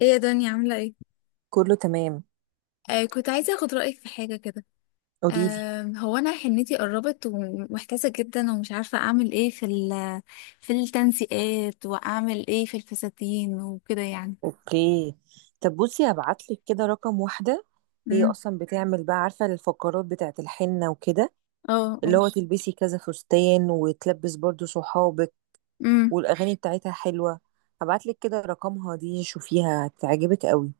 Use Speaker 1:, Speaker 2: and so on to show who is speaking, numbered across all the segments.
Speaker 1: ايه يا دنيا عاملة ايه؟
Speaker 2: كله تمام.
Speaker 1: كنت عايزة اخد رأيك في حاجة كده.
Speaker 2: قوليلي.
Speaker 1: هو انا حنتي قربت ومحتاسة جدا ومش عارفة اعمل ايه في ال في التنسيقات واعمل ايه في الفساتين وكده يعني.
Speaker 2: اوكي. طب بصي، هبعتلك كده رقم واحدة. هي
Speaker 1: امم.
Speaker 2: اصلا بتعمل بقى، عارفة الفقرات بتاعت الحنة وكده،
Speaker 1: اه،
Speaker 2: اللي
Speaker 1: اه.
Speaker 2: هو تلبسي كذا فستان وتلبس برضو صحابك،
Speaker 1: امم.
Speaker 2: والاغاني بتاعتها حلوة. هبعتلك كده رقمها، دي شوفيها هتعجبك قوي.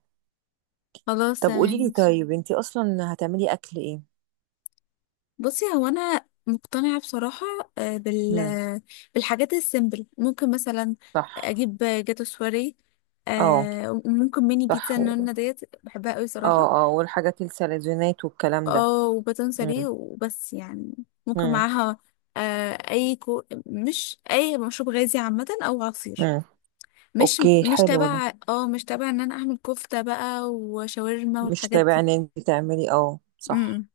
Speaker 1: خلاص
Speaker 2: طب
Speaker 1: تمام
Speaker 2: قوليلي
Speaker 1: ماشي.
Speaker 2: طيب، انتي اصلا هتعملي اكل ايه؟
Speaker 1: بصي هو انا مقتنعة بصراحة. آه بال
Speaker 2: مم.
Speaker 1: بالحاجات السيمبل ممكن مثلا
Speaker 2: صح.
Speaker 1: اجيب جاتو سواري.
Speaker 2: اه
Speaker 1: وممكن ميني
Speaker 2: صح
Speaker 1: بيتزا النونة ديت بحبها قوي صراحة.
Speaker 2: اه اه والحاجات السلزونات والكلام ده.
Speaker 1: اه، وباتون
Speaker 2: مم.
Speaker 1: ساريه وبس يعني. ممكن
Speaker 2: مم.
Speaker 1: معاها مش اي مشروب غازي عامة او عصير.
Speaker 2: مم.
Speaker 1: مش
Speaker 2: اوكي
Speaker 1: مش
Speaker 2: حلو ده.
Speaker 1: تبع اه مش تبع ان انا اعمل كفتة بقى وشاورما
Speaker 2: مش
Speaker 1: والحاجات
Speaker 2: تابع
Speaker 1: دي.
Speaker 2: ان انت تعملي، اه صح.
Speaker 1: امم.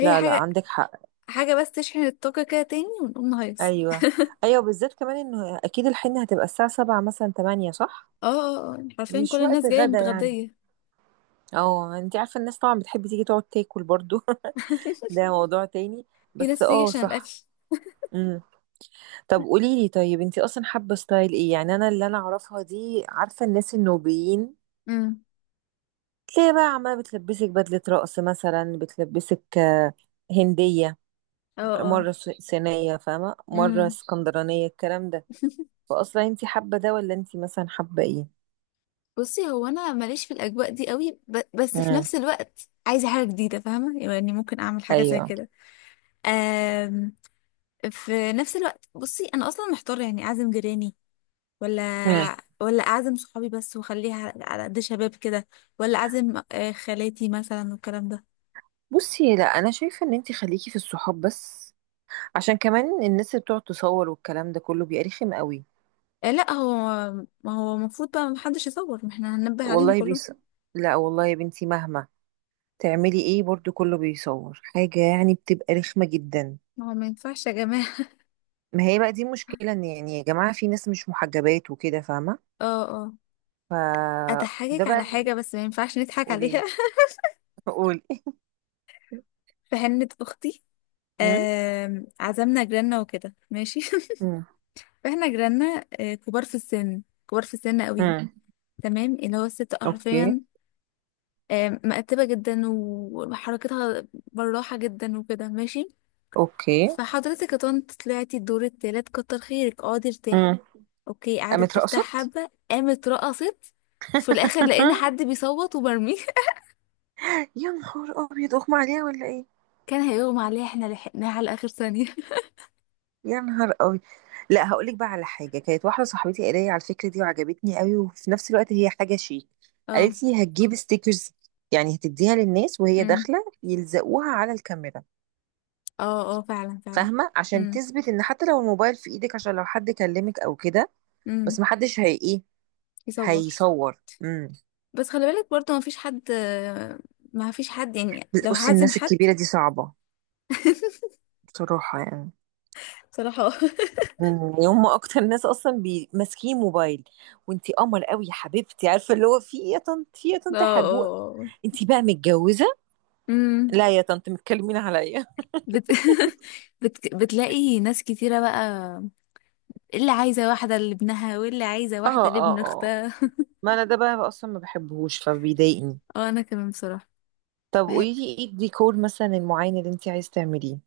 Speaker 1: هي
Speaker 2: لا لا،
Speaker 1: حاجة،
Speaker 2: عندك حق.
Speaker 1: حاجة بس تشحن الطاقة كده تاني ونقوم نهيص.
Speaker 2: ايوه ايوه، بالذات كمان انه اكيد الحنه هتبقى الساعه 7 مثلا 8، صح؟
Speaker 1: اه، اه، اه، يعني حرفيا كل
Speaker 2: مش وقت
Speaker 1: الناس جاية
Speaker 2: غدا يعني.
Speaker 1: متغدية.
Speaker 2: اه، انت عارفه الناس طبعا بتحب تيجي تقعد تاكل برضو ده موضوع تاني،
Speaker 1: في
Speaker 2: بس
Speaker 1: ناس بتيجي
Speaker 2: اه
Speaker 1: عشان
Speaker 2: صح.
Speaker 1: الاكل.
Speaker 2: امم. طب قولي لي طيب، انت اصلا حابه ستايل ايه؟ يعني انا اللي اعرفها دي، عارفه الناس النوبيين
Speaker 1: امم.
Speaker 2: تلاقي بقى عماله بتلبسك بدله رقص مثلا، بتلبسك هنديه،
Speaker 1: اه، اه.
Speaker 2: مرة سينية، فاهمة، مرة
Speaker 1: امم.
Speaker 2: اسكندرانية الكلام ده. فأصلا انتي حابة ده، ولا انتي مثلا حابة ايه؟
Speaker 1: بصي هو انا ماليش في الاجواء دي قوي بس في
Speaker 2: امم.
Speaker 1: نفس الوقت عايزة حاجة جديدة فاهمة يعني ممكن اعمل حاجة زي
Speaker 2: ايوه.
Speaker 1: كده. آم، في نفس الوقت بصي انا اصلا محتاره يعني اعزم جيراني ولا
Speaker 2: امم.
Speaker 1: ولا اعزم صحابي بس واخليها على قد شباب كده، ولا اعزم خالاتي مثلا والكلام ده.
Speaker 2: بصي لا، انا شايفة ان انتي خليكي في الصحاب بس، عشان كمان الناس اللي بتقعد تصور والكلام ده كله بيبقى رخم قوي.
Speaker 1: لا، هو ما هو المفروض بقى محدش يصور ما احنا هننبه عليهم
Speaker 2: والله
Speaker 1: كلهم.
Speaker 2: بيص، لا والله يا بنتي، مهما تعملي ايه برضو كله بيصور حاجة، يعني بتبقى رخمة جدا.
Speaker 1: ما هو ما ينفعش يا جماعه.
Speaker 2: ما هي بقى دي مشكلة، ان يعني يا جماعة في ناس مش محجبات وكده، فاهمة؟
Speaker 1: اه، اه،
Speaker 2: ف ده
Speaker 1: اضحكك
Speaker 2: بقى
Speaker 1: على حاجه بس ما ينفعش نضحك عليها.
Speaker 2: قولي. قولي.
Speaker 1: في حنه اختي. عزمنا جيراننا وكده ماشي.
Speaker 2: امم.
Speaker 1: فاحنا جيراننا كبار في السن، كبار في السن قوي.
Speaker 2: امم.
Speaker 1: تمام اللي هو الست
Speaker 2: اوكي.
Speaker 1: حرفيا مقتبة جدا وحركتها براحة جدا وكده ماشي.
Speaker 2: اوكي.
Speaker 1: فحضرتك يا طنط طلعتي الدور التالت، كتر خيرك اقعدي ارتاحي.
Speaker 2: امم.
Speaker 1: اوكي قعدت
Speaker 2: قامت
Speaker 1: ترتاح
Speaker 2: رقصت.
Speaker 1: حبة قامت رقصت. في الاخر لقينا حد بيصوت وبرميه.
Speaker 2: يا نهار ابيض، اغمى عليها ولا ايه؟
Speaker 1: كان هيغمى عليها احنا لحقناها على اخر ثانية.
Speaker 2: يا نهار ابيض. لا هقول لك بقى على حاجه، كانت واحده صاحبتي قالت لي على الفكره دي وعجبتني قوي، وفي نفس الوقت هي حاجه شيك.
Speaker 1: اه.
Speaker 2: قالت لي هتجيب ستيكرز، يعني هتديها للناس وهي
Speaker 1: امم.
Speaker 2: داخله يلزقوها على الكاميرا.
Speaker 1: اه، اه، فعلا فعلا.
Speaker 2: فاهمه؟ عشان
Speaker 1: امم،
Speaker 2: تثبت ان حتى لو الموبايل في ايدك، عشان لو حد كلمك او كده، بس
Speaker 1: امم.
Speaker 2: محدش هي ايه،
Speaker 1: يصور.
Speaker 2: هيصور. امم.
Speaker 1: بس خلي بالك برضه ما فيش حد، ما فيش حد يعني لو
Speaker 2: بصي
Speaker 1: هعزم
Speaker 2: الناس
Speaker 1: حد.
Speaker 2: الكبيره دي صعبه، بصراحه يعني.
Speaker 1: بصراحة اه.
Speaker 2: يعني هم اكتر ناس اصلا ماسكين موبايل. وانتي قمر قوي يا حبيبتي، عارفه اللي هو في ايه يا طنط، في إيه يا
Speaker 1: اه،
Speaker 2: طنط يا حربوقه،
Speaker 1: اه، آه.
Speaker 2: انتي بقى متجوزه؟
Speaker 1: امم.
Speaker 2: لا يا طنط، متكلمين عليا
Speaker 1: بت... بتلاقي ناس كتيرة بقى اللي عايزة واحدة لابنها واللي عايزة
Speaker 2: اه
Speaker 1: واحدة لابن
Speaker 2: اه اه،
Speaker 1: اختها.
Speaker 2: ما انا ده بقى اصلا ما بحبهوش، فبيضايقني.
Speaker 1: اه، انا كمان بصراحة.
Speaker 2: طب
Speaker 1: بح...
Speaker 2: قولي لي، ايه الديكور مثلا المعين اللي انتي عايز تعمليه؟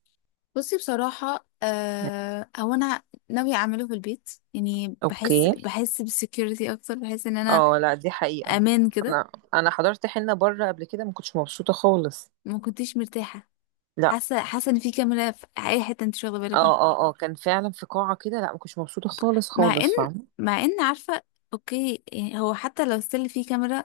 Speaker 1: بصي بصراحة هو انا ناوية اعمله في البيت يعني بحس،
Speaker 2: اوكي.
Speaker 1: بحس بالسكيورتي اكتر، بحس ان انا
Speaker 2: اه لا دي حقيقه،
Speaker 1: امان كده.
Speaker 2: انا حضرت حنه بره قبل كده، ما كنتش مبسوطه خالص.
Speaker 1: ما كنتش مرتاحة.
Speaker 2: لا.
Speaker 1: حاسة، حاسة ان في كاميرا في اي حتة انت مش واخدة بالك منها.
Speaker 2: اه اه اه، كان فعلا في قاعه كده، لا ما كنتش مبسوطه خالص
Speaker 1: مع ان
Speaker 2: خالص.
Speaker 1: مع ان عارفة، اوكي يعني هو حتى لو ستيل في كاميرا.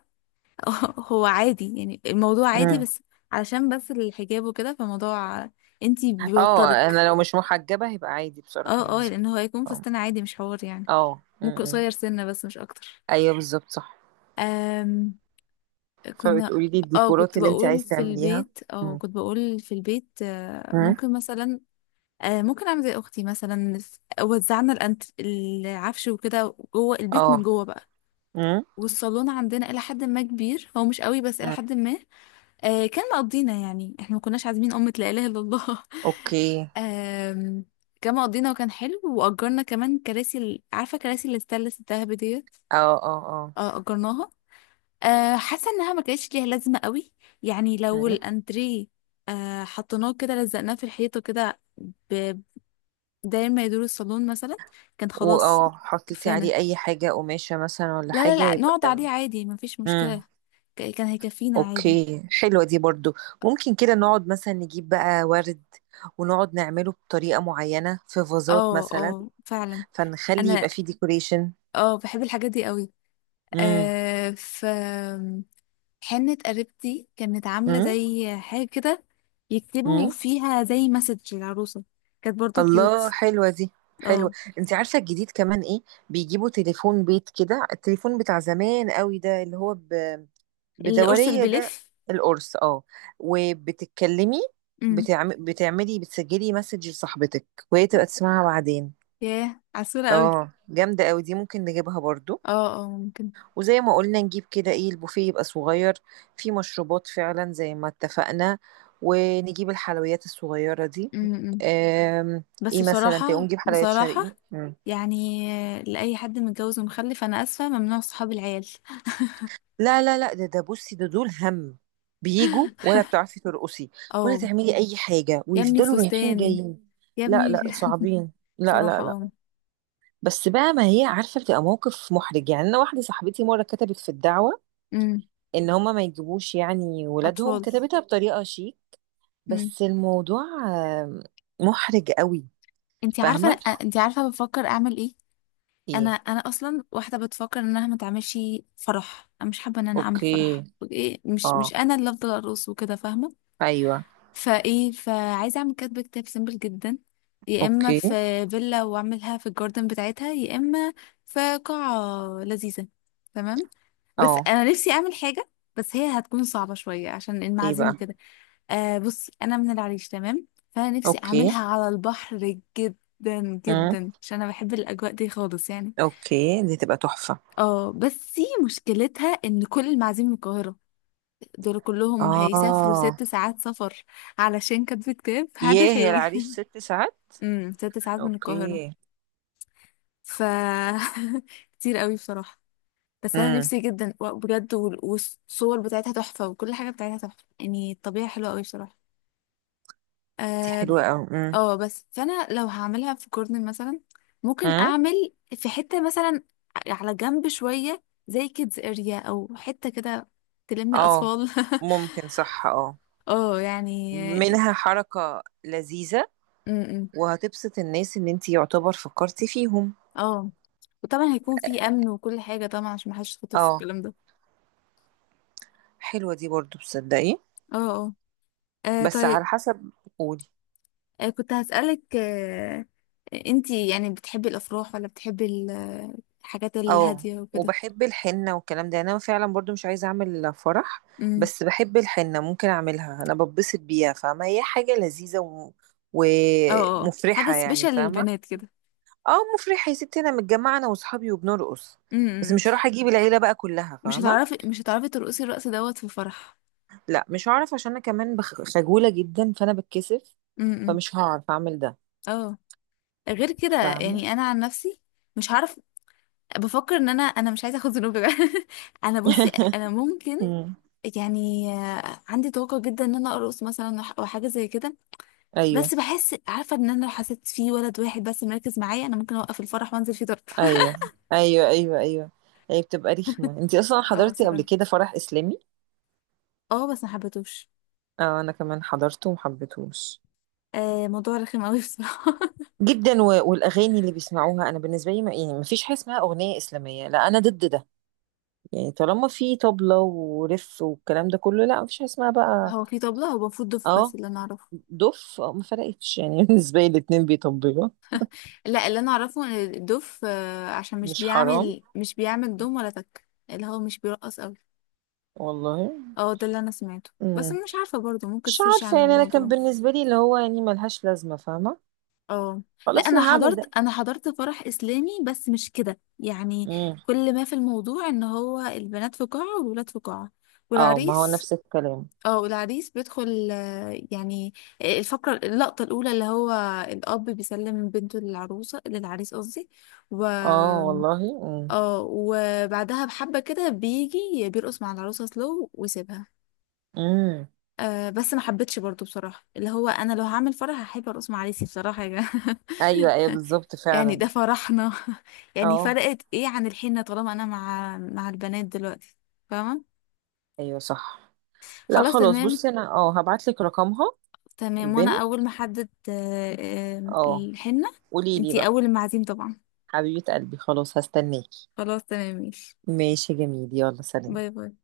Speaker 1: هو عادي يعني الموضوع عادي
Speaker 2: فاهمه.
Speaker 1: بس علشان بس الحجاب وكده فموضوع انتي
Speaker 2: اه، انا
Speaker 1: بيوترك.
Speaker 2: لو مش محجبة هيبقى عادي بصراحة
Speaker 1: اه، اه،
Speaker 2: بالنسبة
Speaker 1: لان
Speaker 2: لي.
Speaker 1: هو هيكون
Speaker 2: فاهم؟
Speaker 1: فستان عادي مش حوار يعني.
Speaker 2: اه
Speaker 1: ممكن
Speaker 2: م.
Speaker 1: قصير سنة بس مش اكتر.
Speaker 2: ايوه بالظبط صح.
Speaker 1: أم كنا
Speaker 2: فبتقولي لي
Speaker 1: اه
Speaker 2: الديكورات اللي انت عايز تعمليها. م.
Speaker 1: كنت بقول في البيت
Speaker 2: م.
Speaker 1: ممكن مثلا ممكن اعمل زي اختي مثلا وزعنا العفش وكده جوه البيت من
Speaker 2: اه.
Speaker 1: جوه بقى.
Speaker 2: م.
Speaker 1: والصالون عندنا الى حد ما كبير، هو مش قوي بس الى
Speaker 2: م.
Speaker 1: حد ما كان مقضينا يعني احنا ما كناش عازمين أمة لا إله إلا الله.
Speaker 2: اوكي.
Speaker 1: آم، كان مقضينا وكان حلو وأجرنا كمان كراسي عارفة كراسي الستانلس الدهب ديت.
Speaker 2: اه اه اه.
Speaker 1: اه، أجرناها حاسة إنها ما كانتش ليها لازمة قوي. يعني لو
Speaker 2: م.
Speaker 1: الأنتريه حطيناه كده لزقناه في الحيطة كده ب- داير ما يدور الصالون مثلا كان خلاص
Speaker 2: واه حطيتي
Speaker 1: كفانا.
Speaker 2: عليه اي حاجة قماشة مثلا ولا
Speaker 1: لا، لا،
Speaker 2: حاجة
Speaker 1: لا،
Speaker 2: يبقى
Speaker 1: نقعد عليه
Speaker 2: تمام.
Speaker 1: عادي ما فيش
Speaker 2: م.
Speaker 1: مشكلة. كان هيكفينا عادي.
Speaker 2: اوكي حلوة دي برضو. ممكن كده نقعد مثلا نجيب بقى ورد، ونقعد نعمله بطريقة معينة في فازات
Speaker 1: اه،
Speaker 2: مثلا،
Speaker 1: اه، فعلا.
Speaker 2: فنخلي
Speaker 1: انا
Speaker 2: يبقى فيه ديكوريشن.
Speaker 1: اه بحب الحاجات دي قوي. في حنة قريبتي كانت عاملة
Speaker 2: امم.
Speaker 1: زي حاجة كده يكتبوا
Speaker 2: مم.
Speaker 1: فيها زي مسج للعروسة كانت برضو
Speaker 2: الله
Speaker 1: كيوت.
Speaker 2: حلوة دي، حلوة.
Speaker 1: اه.
Speaker 2: انت عارفة الجديد كمان ايه؟ بيجيبوا تليفون بيت كده، التليفون بتاع زمان قوي ده اللي هو
Speaker 1: القرص اللي
Speaker 2: بدورية ده.
Speaker 1: بيلف.
Speaker 2: القرص، اه. وبتتكلمي،
Speaker 1: امم.
Speaker 2: بتعملي بتسجلي مسج لصاحبتك، وهي تبقى تسمعها بعدين.
Speaker 1: ياه عسولة قوي.
Speaker 2: اه جامدة قوي دي، ممكن نجيبها برضو.
Speaker 1: اه، اه، ممكن.
Speaker 2: وزي ما قلنا نجيب كده ايه، البوفيه يبقى صغير، فيه مشروبات فعلا زي ما اتفقنا، ونجيب الحلويات الصغيرة دي.
Speaker 1: امم.
Speaker 2: آم،
Speaker 1: بس
Speaker 2: ايه مثلا تقوم
Speaker 1: بصراحة
Speaker 2: نجيب حلويات
Speaker 1: بصراحة
Speaker 2: شرقي. مم.
Speaker 1: يعني لأي حد متجوز ومخلف أنا آسفة ممنوع صحاب العيال.
Speaker 2: لا لا لا، ده بصي، ده دول هم بيجوا، ولا ايوه بتعرفي ترقصي ولا
Speaker 1: اه،
Speaker 2: تعملي اي حاجة
Speaker 1: يا ابني
Speaker 2: ويفضلوا رايحين
Speaker 1: فستان،
Speaker 2: جايين.
Speaker 1: يا
Speaker 2: لا
Speaker 1: ابني.
Speaker 2: لا صعبين. لا لا
Speaker 1: بصراحة اه.
Speaker 2: لا. بس بقى ما هي عارفة، بتبقى موقف محرج. يعني انا واحدة صاحبتي مرة كتبت في الدعوة
Speaker 1: امم.
Speaker 2: ان هما ما يجيبوش يعني ولادهم،
Speaker 1: أطفال.
Speaker 2: كتبتها بطريقة شيك، بس الموضوع آه، محرج قوي.
Speaker 1: انت عارفه
Speaker 2: فاهمة؟
Speaker 1: انت عارفه بفكر اعمل ايه. انا
Speaker 2: ايه.
Speaker 1: انا اصلا واحده بتفكر انها ما تعملش فرح. انا مش حابه ان انا اعمل
Speaker 2: اوكي.
Speaker 1: فرح. ايه مش
Speaker 2: اه.
Speaker 1: مش انا اللي افضل ارقص وكده فاهمه.
Speaker 2: ايوه.
Speaker 1: فايه فعايزه اعمل كاتبه كتاب سيمبل جدا، يا اما
Speaker 2: اوكي.
Speaker 1: في فيلا واعملها في الجاردن بتاعتها، يا اما في قاعه لذيذه. تمام. بس
Speaker 2: اه.
Speaker 1: انا نفسي اعمل حاجه، بس هي هتكون صعبه شويه عشان
Speaker 2: ايه
Speaker 1: المعازيم
Speaker 2: بقى.
Speaker 1: وكده. بص انا من العريش تمام، فانا نفسي
Speaker 2: اوكي.
Speaker 1: اعملها على البحر جدا
Speaker 2: امم.
Speaker 1: جدا عشان انا بحب الاجواء دي خالص يعني.
Speaker 2: اوكي، دي تبقى تحفة.
Speaker 1: اه بس مشكلتها ان كل المعازيم من القاهره دول كلهم هيسافروا
Speaker 2: اه.
Speaker 1: 6 ساعات سفر. علشان كاتبة كتاب
Speaker 2: ياه،
Speaker 1: محدش
Speaker 2: هي
Speaker 1: هيجي.
Speaker 2: العريس ست ساعات؟
Speaker 1: 6 ساعات من القاهرة.
Speaker 2: اوكي.
Speaker 1: ف كتير قوي بصراحة. بس انا
Speaker 2: امم.
Speaker 1: نفسي جدا بجد والصور بتاعتها تحفة وكل حاجة بتاعتها تحفة يعني الطبيعة حلوة قوي بصراحة.
Speaker 2: دي
Speaker 1: اه.
Speaker 2: حلوة قوي. امم.
Speaker 1: بس فانا لو هعملها في كورنر مثلا ممكن
Speaker 2: امم.
Speaker 1: اعمل في حتة مثلا على جنب شوية زي كيدز اريا او حتة كده تلم
Speaker 2: اه
Speaker 1: الاطفال.
Speaker 2: ممكن، صح اه.
Speaker 1: اه، يعني
Speaker 2: منها حركة لذيذة،
Speaker 1: امم، امم.
Speaker 2: وهتبسط الناس، ان انتي يعتبر فكرتي فيهم.
Speaker 1: اه، وطبعا هيكون في امن وكل حاجه طبعا عشان محدش يتخطف في
Speaker 2: اه
Speaker 1: الكلام ده.
Speaker 2: حلوة دي برضو، تصدقي.
Speaker 1: اه، اه،
Speaker 2: بس
Speaker 1: طيب.
Speaker 2: على حسب. قولي.
Speaker 1: كنت هسألك انتي يعني بتحبي الافراح ولا بتحبي الحاجات
Speaker 2: اه،
Speaker 1: الهاديه وكده.
Speaker 2: وبحب الحنة والكلام ده. يعني انا فعلا برضو مش عايزة اعمل فرح،
Speaker 1: امم.
Speaker 2: بس بحب الحنة ممكن اعملها، انا ببسط بيها. فاهمة؟ هي حاجة لذيذة
Speaker 1: اه، اه، حاجه
Speaker 2: ومفرحة يعني،
Speaker 1: سبيشال
Speaker 2: فاهمة.
Speaker 1: للبنات كده.
Speaker 2: اه مفرحة يا ستي، انا متجمعة انا واصحابي وبنرقص، بس
Speaker 1: امم.
Speaker 2: مش هروح اجيب العيلة بقى كلها،
Speaker 1: مش
Speaker 2: فاهمة.
Speaker 1: هتعرفي مش هتعرفي ترقصي الرقص دوت في فرح.
Speaker 2: لا مش هعرف، عشان انا كمان خجولة جدا، فانا بتكسف،
Speaker 1: امم.
Speaker 2: فمش هعرف اعمل ده.
Speaker 1: اه، غير كده
Speaker 2: فاهمة.
Speaker 1: يعني انا عن نفسي مش هعرف. بفكر ان انا مش عايزه اخد ذنوب. انا بصي انا ممكن
Speaker 2: مم.
Speaker 1: يعني عندي طاقة جدا ان انا ارقص مثلا او حاجة زي كده. بس
Speaker 2: ايوه
Speaker 1: بحس عارفة ان انا لو حسيت في ولد واحد بس مركز معايا انا ممكن اوقف الفرح وانزل فيه ضرب.
Speaker 2: ايوه ايوه. ايوه ايوه، هي بتبقى رخمة. انتي اصلا
Speaker 1: اه
Speaker 2: حضرتي قبل
Speaker 1: بصراحة.
Speaker 2: كده فرح اسلامي؟
Speaker 1: اه بس ما حبيتهوش.
Speaker 2: آه انا كمان حضرته ومحبتهوش.
Speaker 1: موضوع رخم قوي بصراحة.
Speaker 2: جدا. والاغاني اللي بيسمعوها، انا بالنسبه لي ما... يعني ما فيش حاجه اسمها اغنيه اسلاميه، لا انا ضد ده. يعني طالما في طبله ورف والكلام ده كله، لا ما فيش حاجه اسمها بقى.
Speaker 1: هو في طبلة هو المفروض دف بس
Speaker 2: اه
Speaker 1: اللي انا اعرفه.
Speaker 2: دف. آه ما فرقتش يعني بالنسبه لي الاتنين بيطبلوا.
Speaker 1: لا اللي انا اعرفه ان الدف عشان مش
Speaker 2: مش حرام؟
Speaker 1: بيعمل مش بيعمل دم ولا تك اللي هو مش بيرقص قوي.
Speaker 2: والله.
Speaker 1: اه، ده اللي انا سمعته بس
Speaker 2: مم.
Speaker 1: مش عارفة برضو ممكن
Speaker 2: مش
Speaker 1: تسيرش عن
Speaker 2: عارفه يعني، انا كان
Speaker 1: الموضوع.
Speaker 2: بالنسبه لي اللي هو يعني ملهاش لازمه، فاهمه.
Speaker 1: اه، لا،
Speaker 2: خلاص
Speaker 1: انا
Speaker 2: اللي هعمل ده.
Speaker 1: حضرت فرح اسلامي بس مش كده يعني.
Speaker 2: مم.
Speaker 1: كل ما في الموضوع ان هو البنات في قاعة والولاد في قاعة
Speaker 2: اه، ما هو
Speaker 1: والعريس.
Speaker 2: نفس الكلام.
Speaker 1: اه، والعريس بيدخل يعني الفقرة اللقطة الأولى اللي هو الأب بيسلم بنته للعروسة للعريس قصدي و
Speaker 2: اه، والله. مم.
Speaker 1: اه وبعدها بحبة كده بيجي بيرقص مع العروسة سلو ويسيبها.
Speaker 2: مم.
Speaker 1: بس ما حبيتش برضو بصراحة اللي هو أنا لو هعمل فرح هحب أرقص مع عريسي بصراحة يا جماعة.
Speaker 2: ايوه ايوه بالظبط
Speaker 1: يعني ده
Speaker 2: فعلا.
Speaker 1: فرحنا. يعني
Speaker 2: اه
Speaker 1: فرقت ايه عن الحين طالما انا مع البنات دلوقتي. فاهمة.
Speaker 2: ايوه صح. لا
Speaker 1: خلاص
Speaker 2: خلاص،
Speaker 1: تمام.
Speaker 2: بصي انا اه هبعتلك رقمها.
Speaker 1: تمام وانا
Speaker 2: البنت.
Speaker 1: اول ما احدد
Speaker 2: اه.
Speaker 1: الحنة
Speaker 2: قولي لي
Speaker 1: انتي
Speaker 2: بقى.
Speaker 1: اول المعازيم طبعا.
Speaker 2: حبيبة قلبي، خلاص هستناكي.
Speaker 1: خلاص تمام ماشي.
Speaker 2: ماشي يا جميل، يلا سلام.
Speaker 1: باي باي.